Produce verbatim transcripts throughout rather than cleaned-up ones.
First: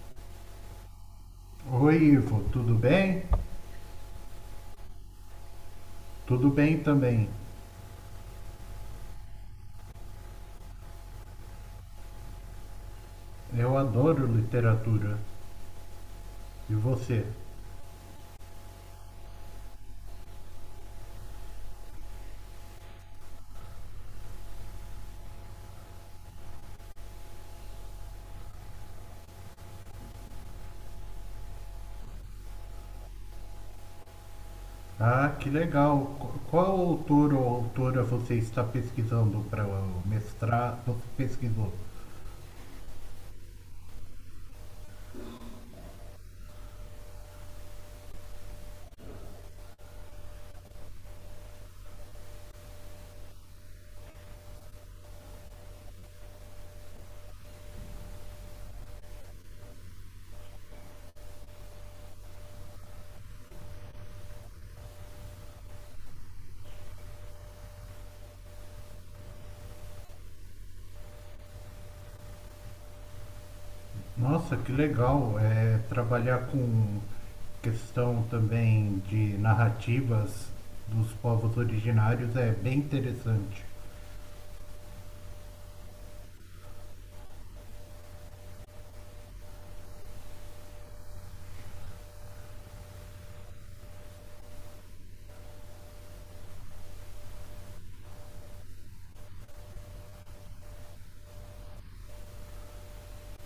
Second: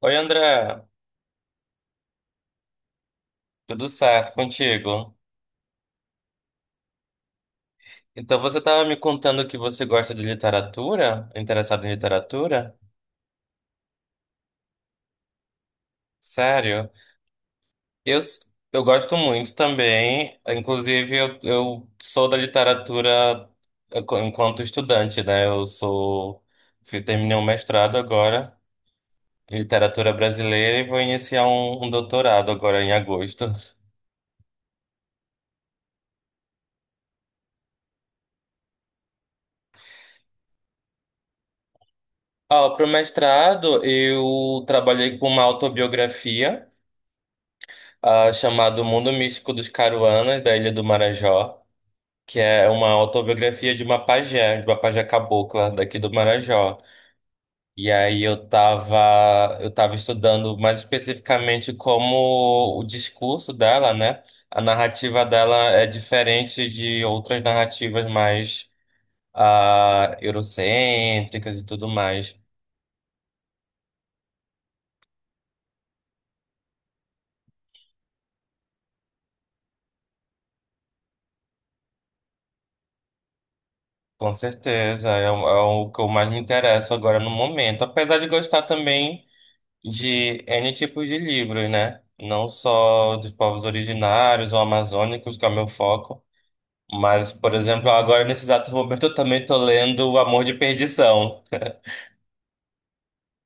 Oi, André, Oi, Ivo, tudo bem? tudo certo contigo? Tudo bem também. Então você estava me contando que você gosta de literatura, interessado em literatura? Eu adoro literatura. E Sério? você? Eu, s- eu gosto muito também, inclusive eu, eu sou da literatura enqu- enquanto estudante, né? Eu sou, fui- terminei um mestrado agora em literatura brasileira e vou iniciar um, um doutorado agora em agosto. Ah, que legal. Qu- Qual autor ou autora você está pesquisando para o mestrado? Você pesquisou? Ó, pro mestrado eu trabalhei com uma autobiografia, ah, chamado O Mundo Místico dos Caruanas, da Ilha do Marajó, que é uma autobiografia de uma pajé, de uma pajé cabocla daqui do Marajó. E aí eu tava, eu tava estudando mais especificamente como o discurso dela, né? A narrativa dela é diferente de outras narrativas mais ah, eurocêntricas e tudo mais. Nossa, que legal. É, trabalhar com questão também de narrativas dos povos originários é bem interessante. Com certeza, é, o- é o que eu mais me interesso agora no momento. Apesar de gostar também de N tipos de livros, né? Não só dos povos originários ou amazônicos, que é o meu foco, mas, por exemplo, agora nesse exato momento eu também tô lendo O Amor de Perdição,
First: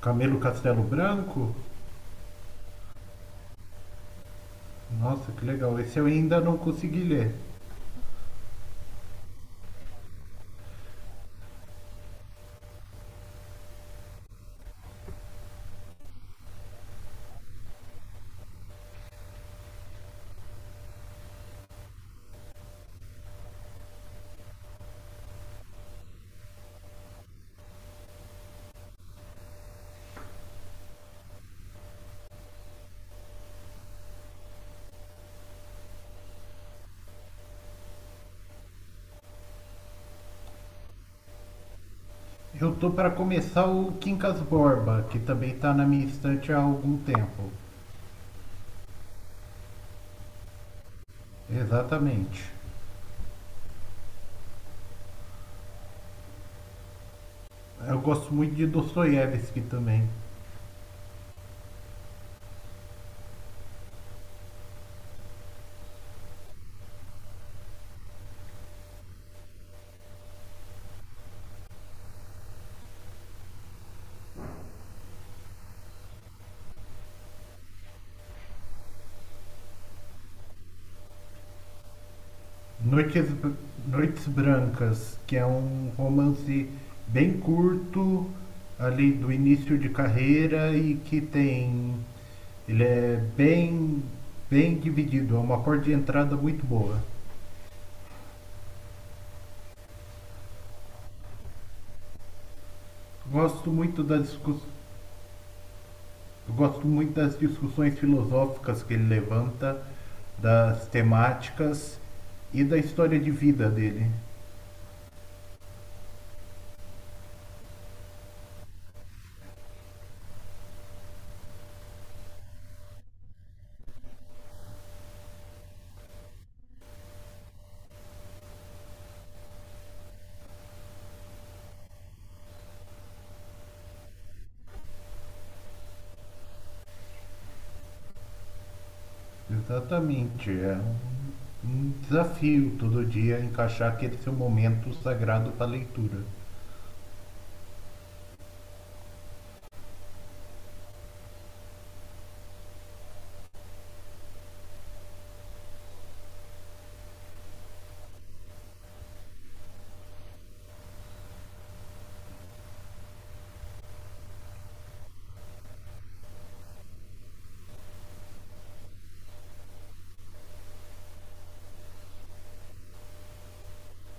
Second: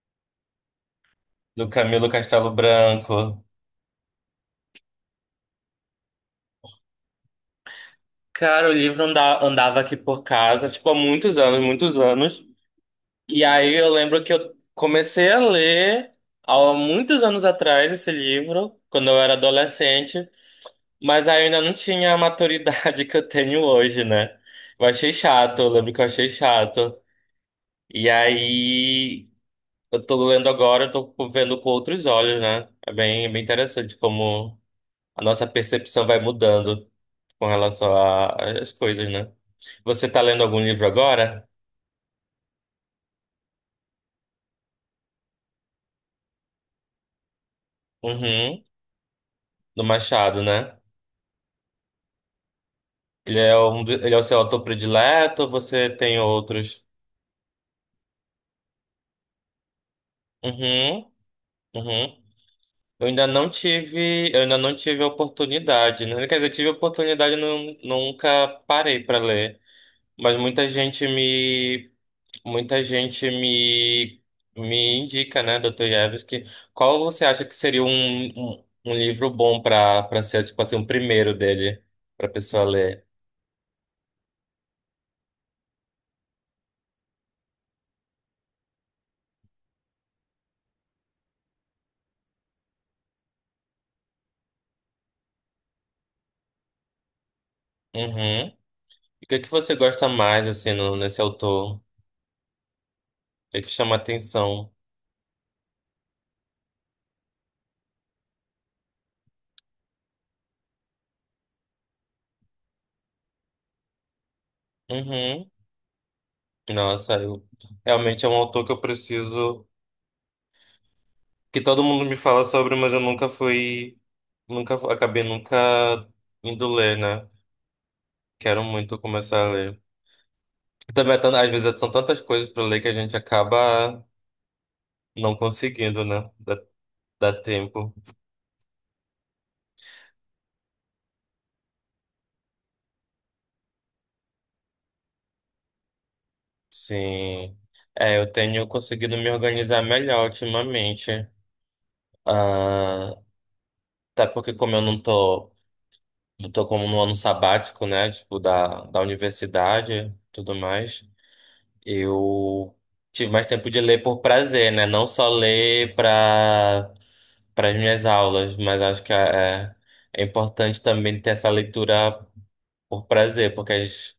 Camilo Castelo Branco? do Camilo Castelo Branco. Nossa, que legal. Esse eu ainda não consegui ler. Cara, o livro anda- andava aqui por casa, tipo, há muitos anos, muitos anos. E aí eu lembro que eu comecei a ler há muitos anos atrás esse livro, quando eu era adolescente. Mas aí eu ainda não tinha a maturidade que eu tenho hoje, né? Eu achei chato, eu lembro que eu achei chato. E aí eu tô lendo agora, eu tô vendo com outros olhos, né? É bem, bem interessante como a nossa percepção vai mudando com relação a- às coisas, né? Você tá lendo algum livro agora? Eu tô para começar o Quincas Borba, que também tá na minha estante há algum tempo. Uhum, do Machado, né? Exatamente. Ele é um, do- ele é o seu autor predileto, ou você tem outros? Eu gosto muito de Dostoiévski também. Uhum, uhum. Eu ainda não tive, eu ainda não tive a oportunidade, né? Quer dizer, eu tive a oportunidade, e não, nunca parei para ler, mas muita gente me, muita gente me, me indica, né, dostoi Ievski, qual você acha que seria um, um, um livro bom para para ser tipo assim, o primeiro dele para pessoa ler? Noites, Br- Noites Brancas, que é um romance bem curto, ali do início de carreira e que tem. Ele é bem, bem dividido, é uma porta de entrada muito boa. Uhum. E o que é que você gosta mais assim no, nesse autor? O que é que Gosto chama muito da discussão atenção? Eu gosto muito das discussões filosóficas que ele levanta, das temáticas e da história de vida dele. Uhum. Nossa, eu, realmente é um autor que eu preciso que todo mundo me fala sobre, mas eu nunca fui, nunca fu- acabei nunca indo ler, né? Quero muito começar a ler. Também é tan- às vezes são tantas coisas para ler que a gente acaba não conseguindo, né? Dá, dá tempo. Exatamente, é um, um desafio todo dia encaixar aquele seu momento sagrado para leitura. Sim. É, eu tenho conseguido me organizar melhor ultimamente. Ah, até porque como eu não tô, não tô como no ano sabático, né? Tipo, da, da universidade, e tudo mais. Eu tive mais tempo de ler por prazer, né? Não só ler para para as minhas aulas, mas acho que é, é importante também ter essa leitura por prazer, porque as-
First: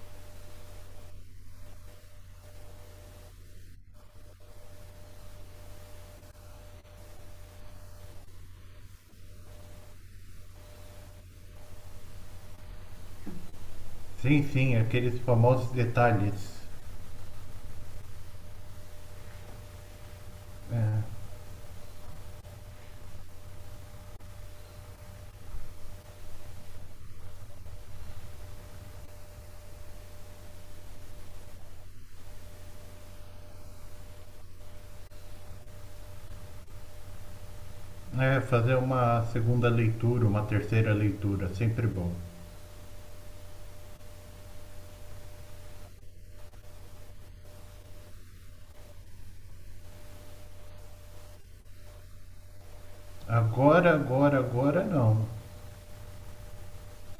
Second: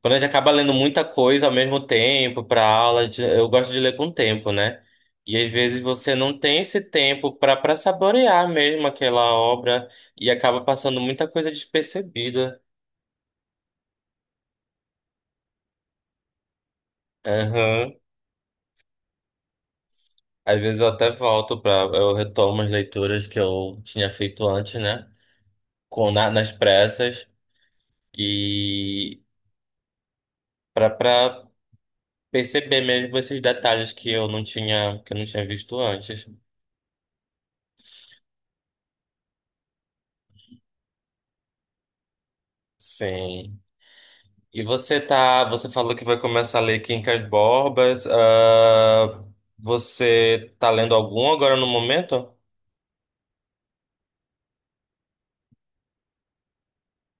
quando a gente acaba lendo muita coisa ao mesmo tempo para aula, a gente- eu gosto de ler com tempo, né? E às vezes você não tem esse tempo para para saborear mesmo aquela obra e acaba passando muita coisa despercebida. Sim, sim, aqueles famosos detalhes. Aham. Às vezes eu até É, volto para eu retomo as leituras que eu tinha feito antes, né? Com na- nas pressas e para para perceber mesmo esses detalhes que eu não tinha que eu não tinha visto antes. é, fazer uma segunda leitura, uma terceira leitura, sempre bom. Sim. E você tá, você falou que vai começar a ler Quincas Borbas. Ah, você tá lendo algum agora no momento? Agora, agora, agora não.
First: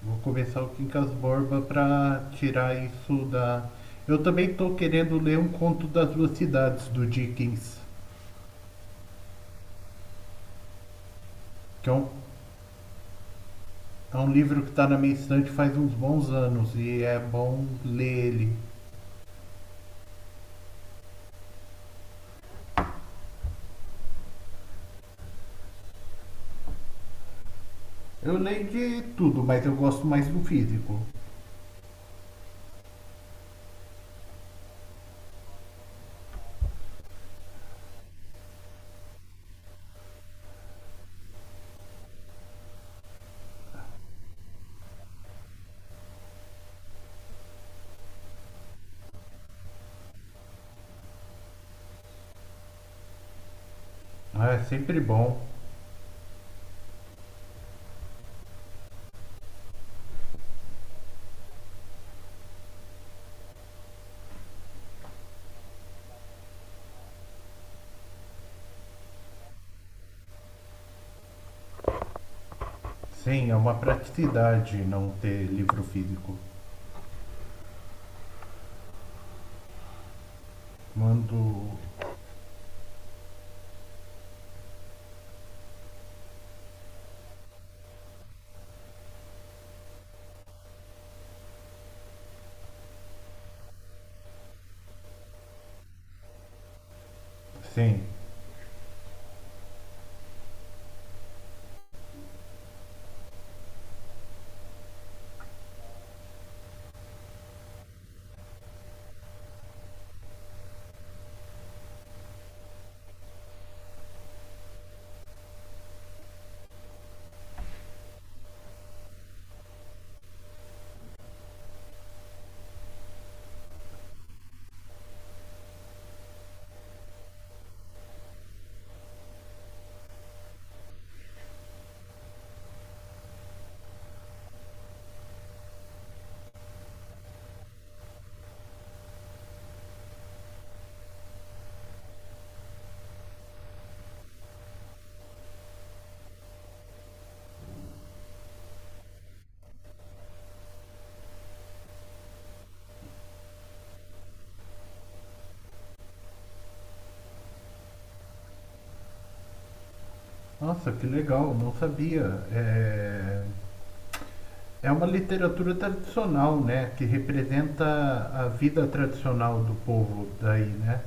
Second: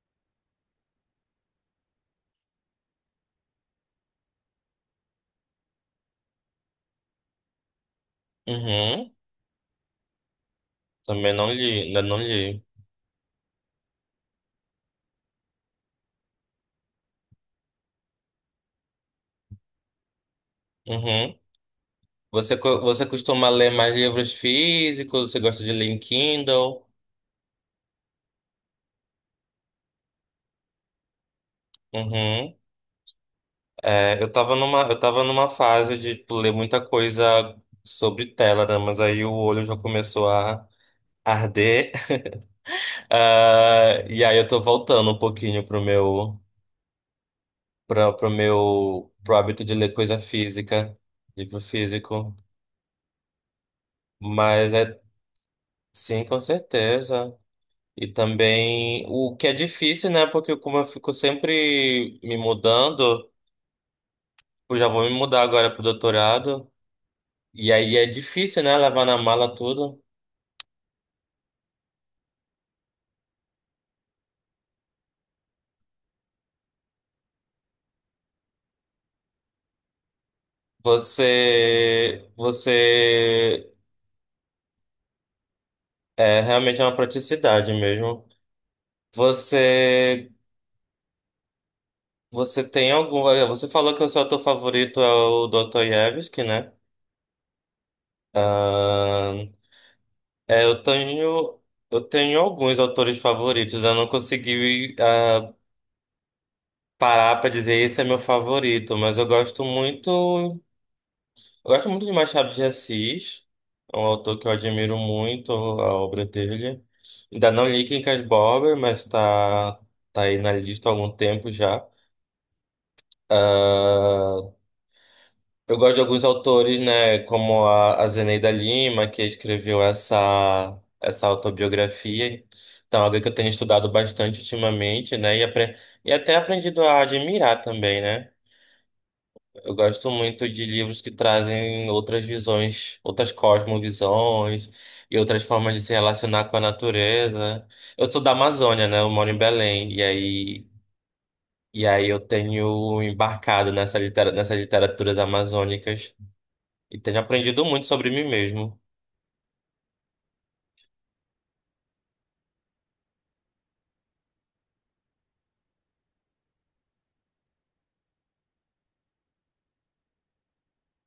Vou começar o Quincas Borba para tirar isso da. Eu também estou querendo ler um conto das duas cidades do Dickens, Uhum. Também não li, que é ainda um, não li. é um livro que está na minha estante faz uns bons anos e é bom ler ele. Uhum. Você, co- você costuma ler mais livros físicos? Você gosta de ler em Kindle? Eu leio de tudo, mas eu gosto mais do físico. Uhum. É, eu tava numa, eu tava numa fase de tipo, ler muita coisa sobre tela, né? Mas aí o olho já começou a arder. Ah, e aí eu tô voltando um pouquinho pro meu, pra, pro meu, pro hábito de ler coisa física, livro físico. Ah, é Mas é, sempre bom. sim, com certeza. E também o que é difícil, né? Porque como eu fico sempre me mudando. Eu já vou me mudar agora pro doutorado. E aí é difícil, né? Levar na mala tudo. Sim, é uma praticidade não ter livro físico. Mando. Você, você é realmente é uma praticidade mesmo. Você, você tem algum? Você falou que o seu autor favorito é o dostoi Yevsky, né? Sim. Ahn, é, eu tenho, eu tenho alguns autores favoritos. Eu não consegui ah, parar para dizer esse é meu favorito, mas eu gosto muito. Eu gosto muito de Machado de Assis, é um autor que eu admiro muito a obra dele. Ainda não li Quincas Borba, mas tá, tá aí na lista há algum tempo já. Ah, eu gosto de alguns autores, né, como a, a Zeneida Lima, que escreveu essa, essa autobiografia. Então, alguém que eu tenho estudado bastante ultimamente, né, e, apre- e até aprendido a admirar também, né? Eu gosto muito de livros que trazem outras visões, outras cosmovisões e outras formas de se relacionar com a natureza. Eu sou da Amazônia, né? Eu moro em Belém e aí e aí eu tenho embarcado nessa litera- nessas literaturas amazônicas e tenho aprendido muito sobre mim mesmo. Nossa, que legal, não sabia. É... É uma literatura tradicional, né? Que representa a vida tradicional do povo daí, né?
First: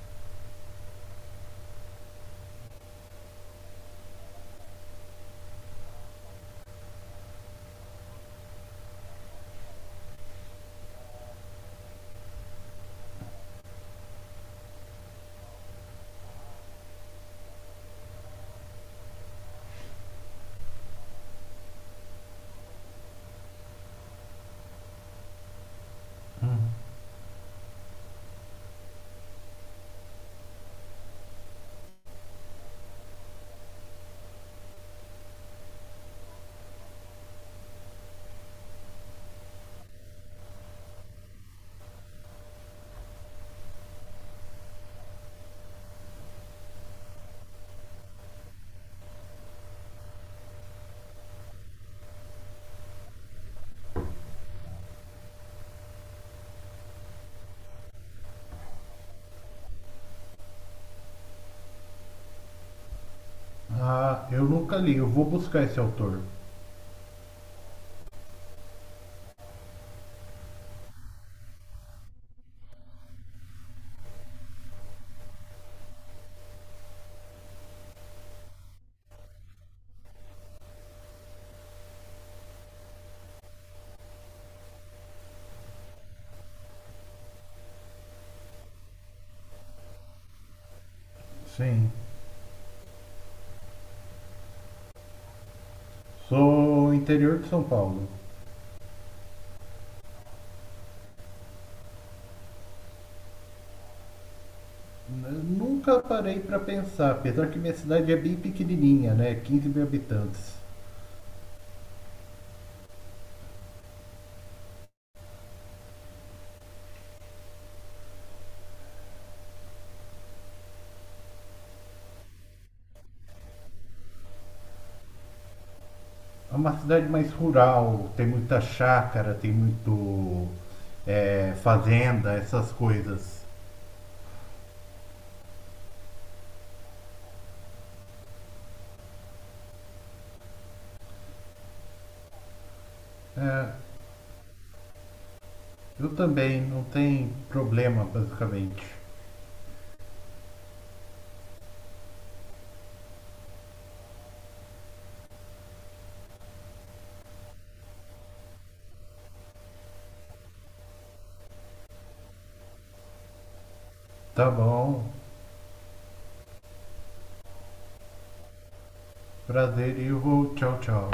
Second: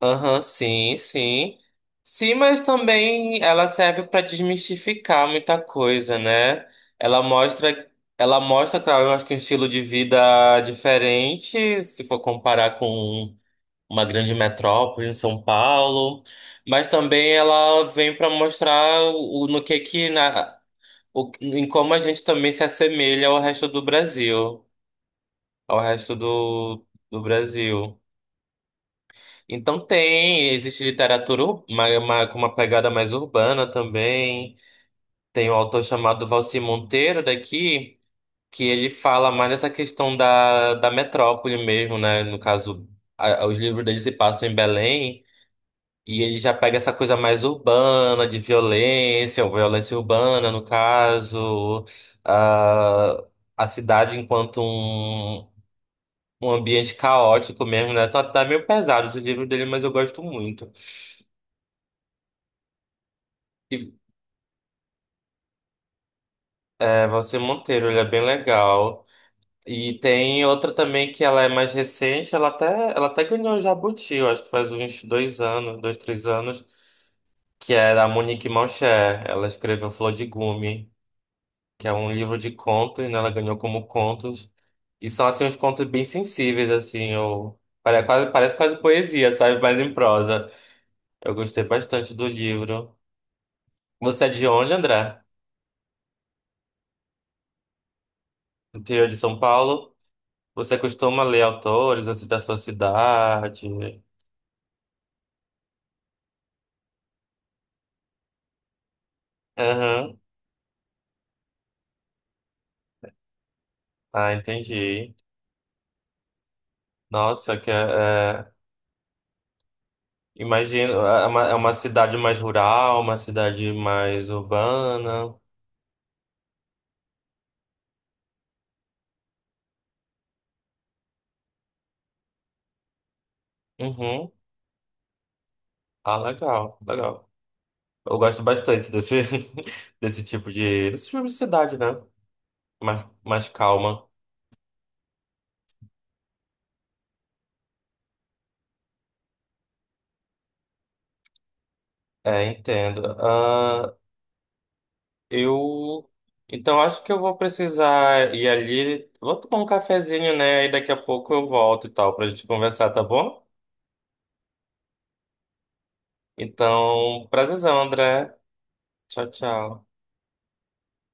Aham, sim, sim. Sim, mas também ela serve para desmistificar muita coisa, né? Ela mostra, ela mostra, claro, eu acho que um estilo de vida diferente, se for comparar com uma grande metrópole em São Paulo, mas também ela vem para mostrar o, no que que na, o, em como a gente também se assemelha ao resto do Brasil, ao resto Uhum. do, do Brasil. Então tem, existe literatura ur- uma, uma, com uma pegada mais urbana também. Tem um autor chamado Valci Monteiro daqui, que ele fala mais dessa questão da, da metrópole mesmo, né? No caso, a- os livros dele se passam em Belém, e ele já pega essa coisa mais urbana, de violência, ou violência urbana, no caso, ah, a cidade enquanto um, um ambiente caótico mesmo, né? Tá, tá meio pesado os livros dele, mas eu gosto muito. Ah, eu nunca li, eu vou buscar esse autor. É Valsir Monteiro, ele é bem legal. E tem outra também que ela é mais recente, ela até, ela até ganhou o Jabuti, eu acho que faz uns dois anos, dois, três anos, que é da Monique Malcher. Ela escreveu Flor de Gume, que é um livro de contos, né? Ela ganhou como contos. E são, assim, uns contos bem sensíveis, assim, ou... Parece quase, parece quase poesia, sabe? Mas em prosa. Eu gostei Sim. bastante do livro. Você é de onde, André? Sou interior de São Paulo. Interior de São Paulo? Você costuma ler autores assim da sua cidade? N- Nunca parei para pensar, apesar que minha cidade é bem pequenininha, né? Quinze mil Aham. habitantes. Ah, entendi. Nossa, que é, é, imagino, é é uma, é uma cidade mais rural, uma cidade mais urbana. É uma cidade mais rural, tem muita chácara, tem muito é, fazenda, essas coisas. Uhum. Ah, legal, legal. Eu gosto bastante desse, desse tipo de, desse tipo de cidade, né? Mais, mais É, calma. eu também, não tem problema, basicamente. É, entendo. Ah, eu. Então, acho que eu vou precisar ir ali. Vou tomar um cafezinho, né? E daqui a pouco eu volto e tal, pra gente conversar, tá bom? Tá bom. Então, prazerzão, André. Tchau, tchau. Prazer e eu vou. Tchau, tchau.